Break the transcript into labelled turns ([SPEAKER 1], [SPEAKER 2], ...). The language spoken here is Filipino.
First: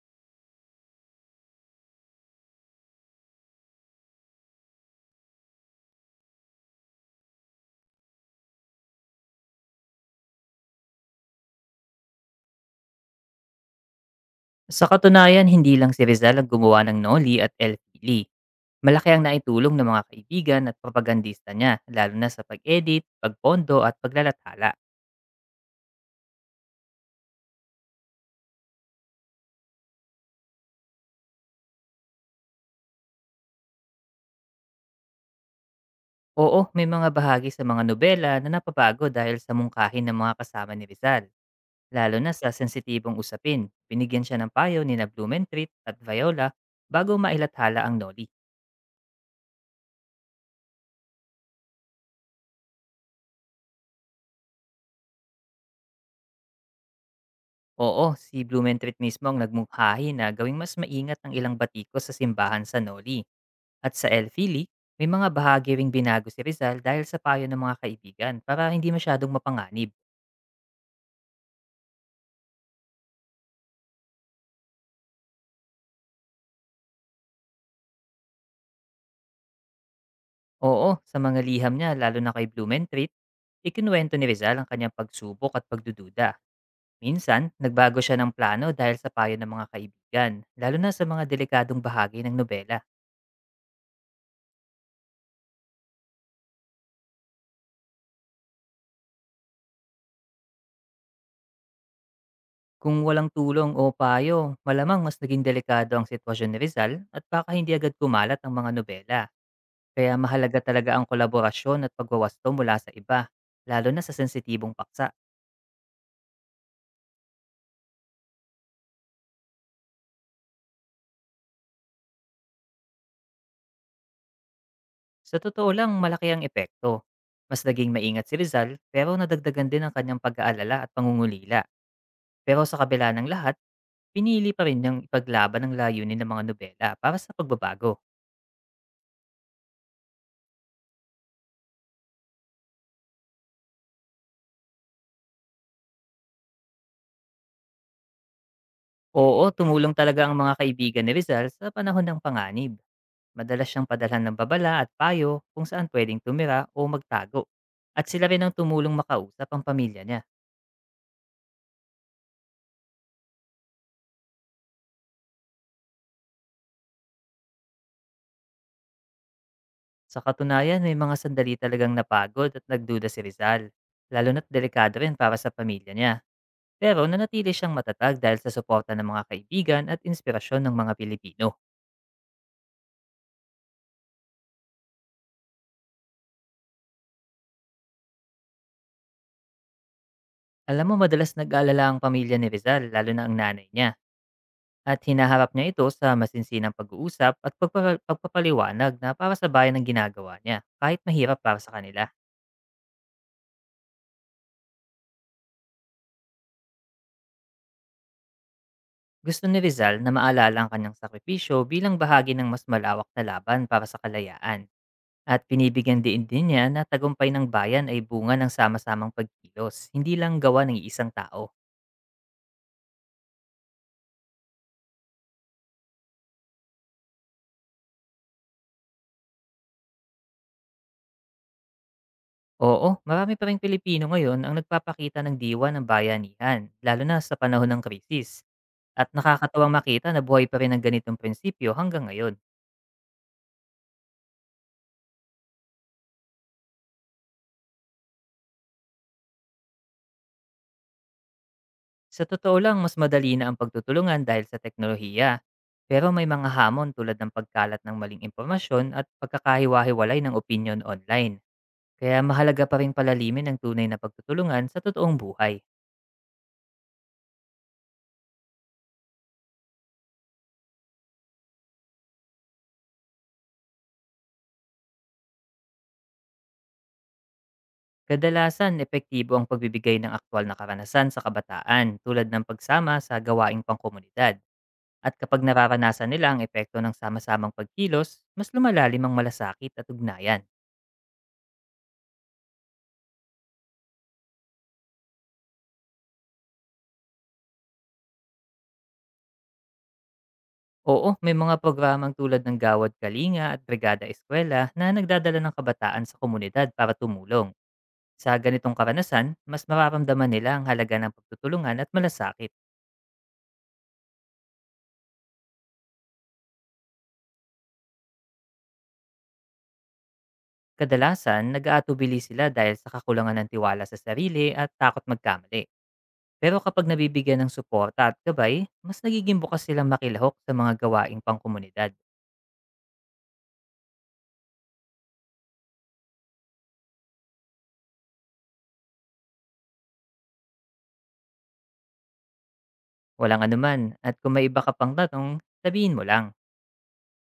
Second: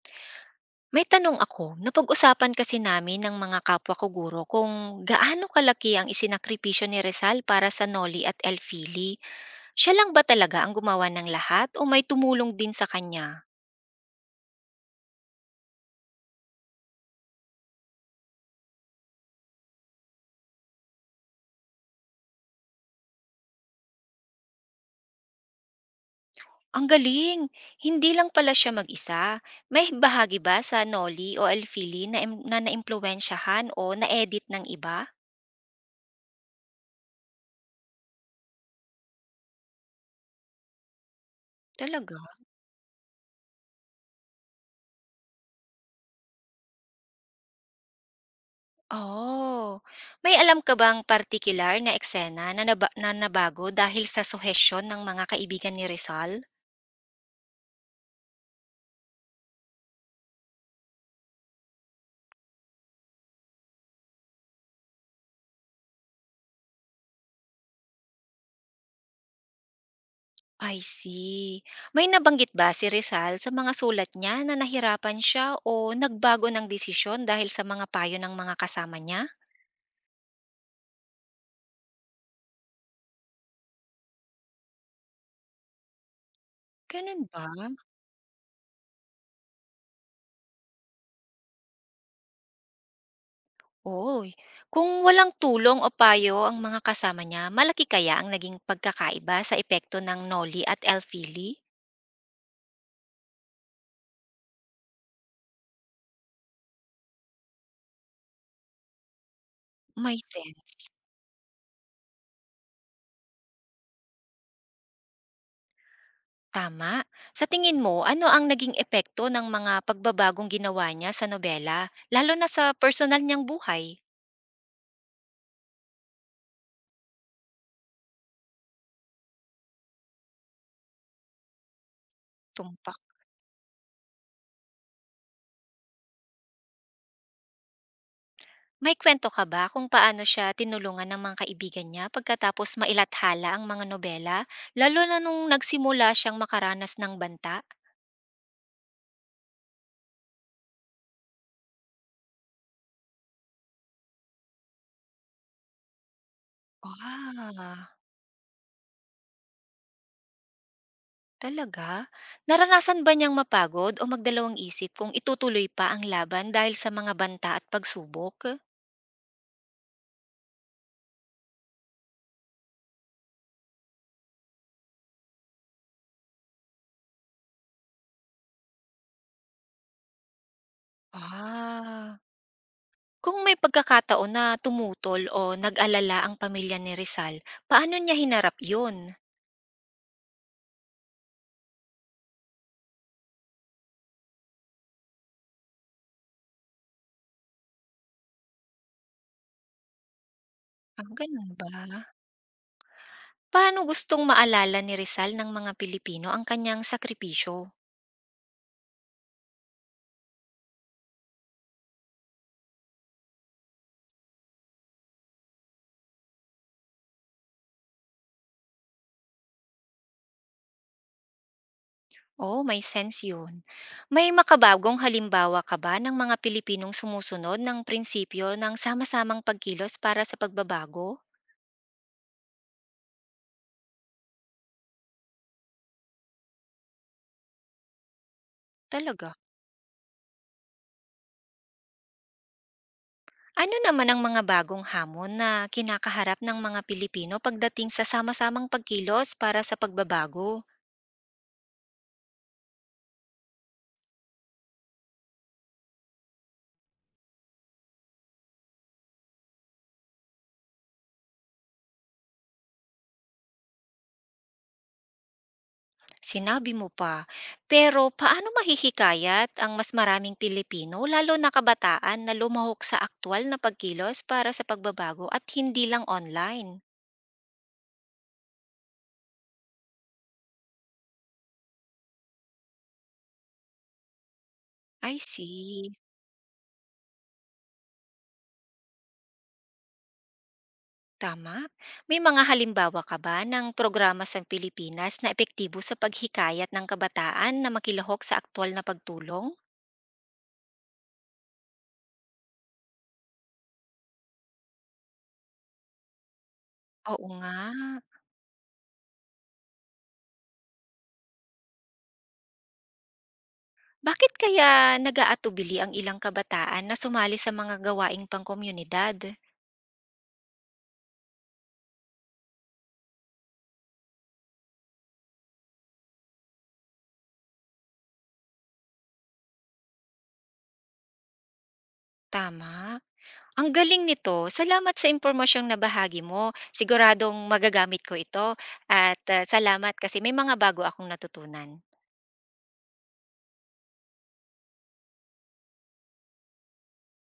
[SPEAKER 1] May tanong ako, napag-usapan kasi namin ng mga kapwa ko guro kung gaano kalaki ang isinakripisyo ni Rizal para sa Noli at El Fili. Siya lang ba talaga ang gumawa ng lahat o may tumulong din sa kanya?
[SPEAKER 2] Sa katunayan, hindi lang si Rizal ang gumawa ng Noli at El Fili. Malaki ang naitulong ng mga kaibigan at propagandista niya, lalo na sa pag-edit, pagpondo at paglalathala.
[SPEAKER 1] Ang galing! Hindi lang pala siya mag-isa. May bahagi ba sa Noli o El Fili na, na naimpluwensyahan o na-edit ng iba?
[SPEAKER 2] Oo, may mga bahagi sa mga nobela na napabago dahil sa mungkahin ng mga kasama ni Rizal,
[SPEAKER 1] Talaga?
[SPEAKER 2] lalo na sa sensitibong usapin. Binigyan siya ng payo ni Blumentritt at Viola bago mailathala ang Noli.
[SPEAKER 1] Oh, may alam ka bang particular na eksena na, na nabago dahil sa suhesyon ng mga kaibigan ni Rizal?
[SPEAKER 2] Oo, si Blumentritt mismo ang nagmungkahi na gawing mas maingat ang ilang batiko sa simbahan sa Noli. At sa El Fili, may mga bahagi ring binago si Rizal dahil sa payo ng mga kaibigan para hindi masyadong mapanganib.
[SPEAKER 1] I see. May nabanggit ba si Rizal sa mga sulat niya na nahirapan siya o nagbago ng desisyon dahil sa mga payo ng mga kasama niya?
[SPEAKER 2] Oo, sa mga liham niya lalo na kay Blumentritt, ikinuwento ni Rizal ang kanyang pagsubok at pagdududa.
[SPEAKER 1] Ganun ba?
[SPEAKER 2] Minsan, nagbago siya ng plano dahil sa payo ng mga kaibigan, lalo na sa mga delikadong bahagi ng nobela.
[SPEAKER 1] Oy, kung walang tulong o payo ang mga kasama niya, malaki kaya ang naging pagkakaiba sa epekto ng Noli at Elfili?
[SPEAKER 2] Kung walang tulong o payo, malamang mas naging delikado ang sitwasyon ni Rizal at baka hindi agad kumalat ang mga nobela. Kaya
[SPEAKER 1] May
[SPEAKER 2] mahalaga
[SPEAKER 1] sense.
[SPEAKER 2] talaga ang kolaborasyon at pagwawasto mula sa iba, lalo na sa sensitibong paksa.
[SPEAKER 1] Tama. Sa tingin mo, ano ang naging epekto ng mga pagbabagong ginawa niya sa nobela, lalo na sa personal niyang buhay?
[SPEAKER 2] Sa totoo lang, malaki ang epekto. Mas naging maingat si Rizal, pero nadagdagan din ang kanyang pag-aalala at pangungulila. Pero sa
[SPEAKER 1] Tumpak.
[SPEAKER 2] kabila ng lahat, pinili pa rin niyang ipaglaban ang layunin ng mga nobela para sa pagbabago.
[SPEAKER 1] May kwento ka ba kung paano siya tinulungan ng mga kaibigan niya pagkatapos mailathala ang mga nobela, lalo na nung nagsimula siyang makaranas ng banta?
[SPEAKER 2] Oo, tumulong talaga ang mga kaibigan ni Rizal sa panahon ng panganib. Madalas siyang padalhan ng babala at payo kung saan pwedeng tumira o magtago.
[SPEAKER 1] Ah,
[SPEAKER 2] At sila rin ang tumulong makausap ang pamilya niya.
[SPEAKER 1] talaga? Naranasan ba niyang mapagod o magdalawang isip kung itutuloy pa ang laban dahil sa mga banta at pagsubok?
[SPEAKER 2] Sa katunayan, may mga sandali talagang napagod at nagduda si Rizal, lalo na't delikado rin para sa pamilya niya. Pero nanatili siyang matatag dahil sa suporta ng mga kaibigan at inspirasyon ng mga Pilipino.
[SPEAKER 1] Ah, kung may pagkakataon na tumutol o nag-alala ang pamilya ni Rizal, paano niya hinarap yun?
[SPEAKER 2] Alam mo, madalas nag-aalala ang pamilya ni Rizal, lalo na ang nanay niya. At hinaharap niya ito sa masinsinang pag-uusap at pagpapaliwanag na para sa bayan ang ginagawa niya, kahit
[SPEAKER 1] Ah,
[SPEAKER 2] mahirap
[SPEAKER 1] ganun
[SPEAKER 2] para
[SPEAKER 1] ba?
[SPEAKER 2] sa kanila.
[SPEAKER 1] Paano gustong maalala ni Rizal ng mga Pilipino ang kanyang sakripisyo?
[SPEAKER 2] Gusto ni Rizal na maalala ang kanyang sakripisyo bilang bahagi ng mas malawak na laban para sa kalayaan. At pinibigyan diin din niya na tagumpay ng bayan ay bunga ng sama-samang pagkilos, hindi lang gawa ng isang tao.
[SPEAKER 1] Oh, may sense 'yun. May makabagong halimbawa ka ba ng mga Pilipinong sumusunod ng prinsipyo ng sama-samang pagkilos para sa pagbabago?
[SPEAKER 2] Oo, marami pa ring Pilipino ngayon ang nagpapakita ng diwa ng bayanihan, lalo na sa panahon ng krisis. At
[SPEAKER 1] Talaga?
[SPEAKER 2] nakakatuwang makita na buhay pa rin ang ganitong prinsipyo hanggang ngayon.
[SPEAKER 1] Ano naman ang mga bagong hamon na kinakaharap ng mga Pilipino pagdating sa sama-samang pagkilos para sa pagbabago?
[SPEAKER 2] Sa totoo lang, mas madali na ang pagtutulungan dahil sa teknolohiya. Pero may mga hamon tulad ng pagkalat ng maling impormasyon at pagkakahiwa-hiwalay ng opinion online. Kaya mahalaga pa rin palalimin ang tunay na pagtutulungan sa totoong buhay.
[SPEAKER 1] Sinabi mo pa. Pero paano mahihikayat ang mas maraming Pilipino, lalo na kabataan, na lumahok sa aktwal na pagkilos para sa pagbabago at hindi lang online?
[SPEAKER 2] Kadalasan, epektibo ang pagbibigay ng aktwal na karanasan sa kabataan tulad ng pagsama sa gawaing pangkomunidad. At
[SPEAKER 1] I
[SPEAKER 2] kapag
[SPEAKER 1] see.
[SPEAKER 2] nararanasan nila ang epekto ng sama-samang pagkilos, mas lumalalim ang malasakit at ugnayan.
[SPEAKER 1] Tama. May mga halimbawa ka ba ng programa sa Pilipinas na epektibo sa paghikayat ng kabataan na makilahok sa aktwal na pagtulong?
[SPEAKER 2] Oo, may mga programang tulad ng Gawad Kalinga at Brigada Eskwela na nagdadala ng kabataan sa komunidad para
[SPEAKER 1] Oo
[SPEAKER 2] tumulong.
[SPEAKER 1] nga.
[SPEAKER 2] Sa ganitong karanasan, mas mararamdaman nila ang halaga ng pagtutulungan at malasakit.
[SPEAKER 1] Bakit kaya nag-aatubili ang ilang kabataan na sumali sa mga gawaing pangkomunidad?
[SPEAKER 2] Kadalasan, nag-aatubili sila dahil sa kakulangan ng tiwala sa sarili at takot magkamali. Pero kapag nabibigyan ng suporta at gabay, mas nagiging bukas silang makilahok sa mga gawaing pangkomunidad.
[SPEAKER 1] Tama. Ang galing nito. Salamat sa impormasyong nabahagi mo. Siguradong magagamit ko ito at, salamat kasi may mga bago akong natutunan.
[SPEAKER 2] Walang anuman, at kung may iba ka pang tanong, sabihin mo lang.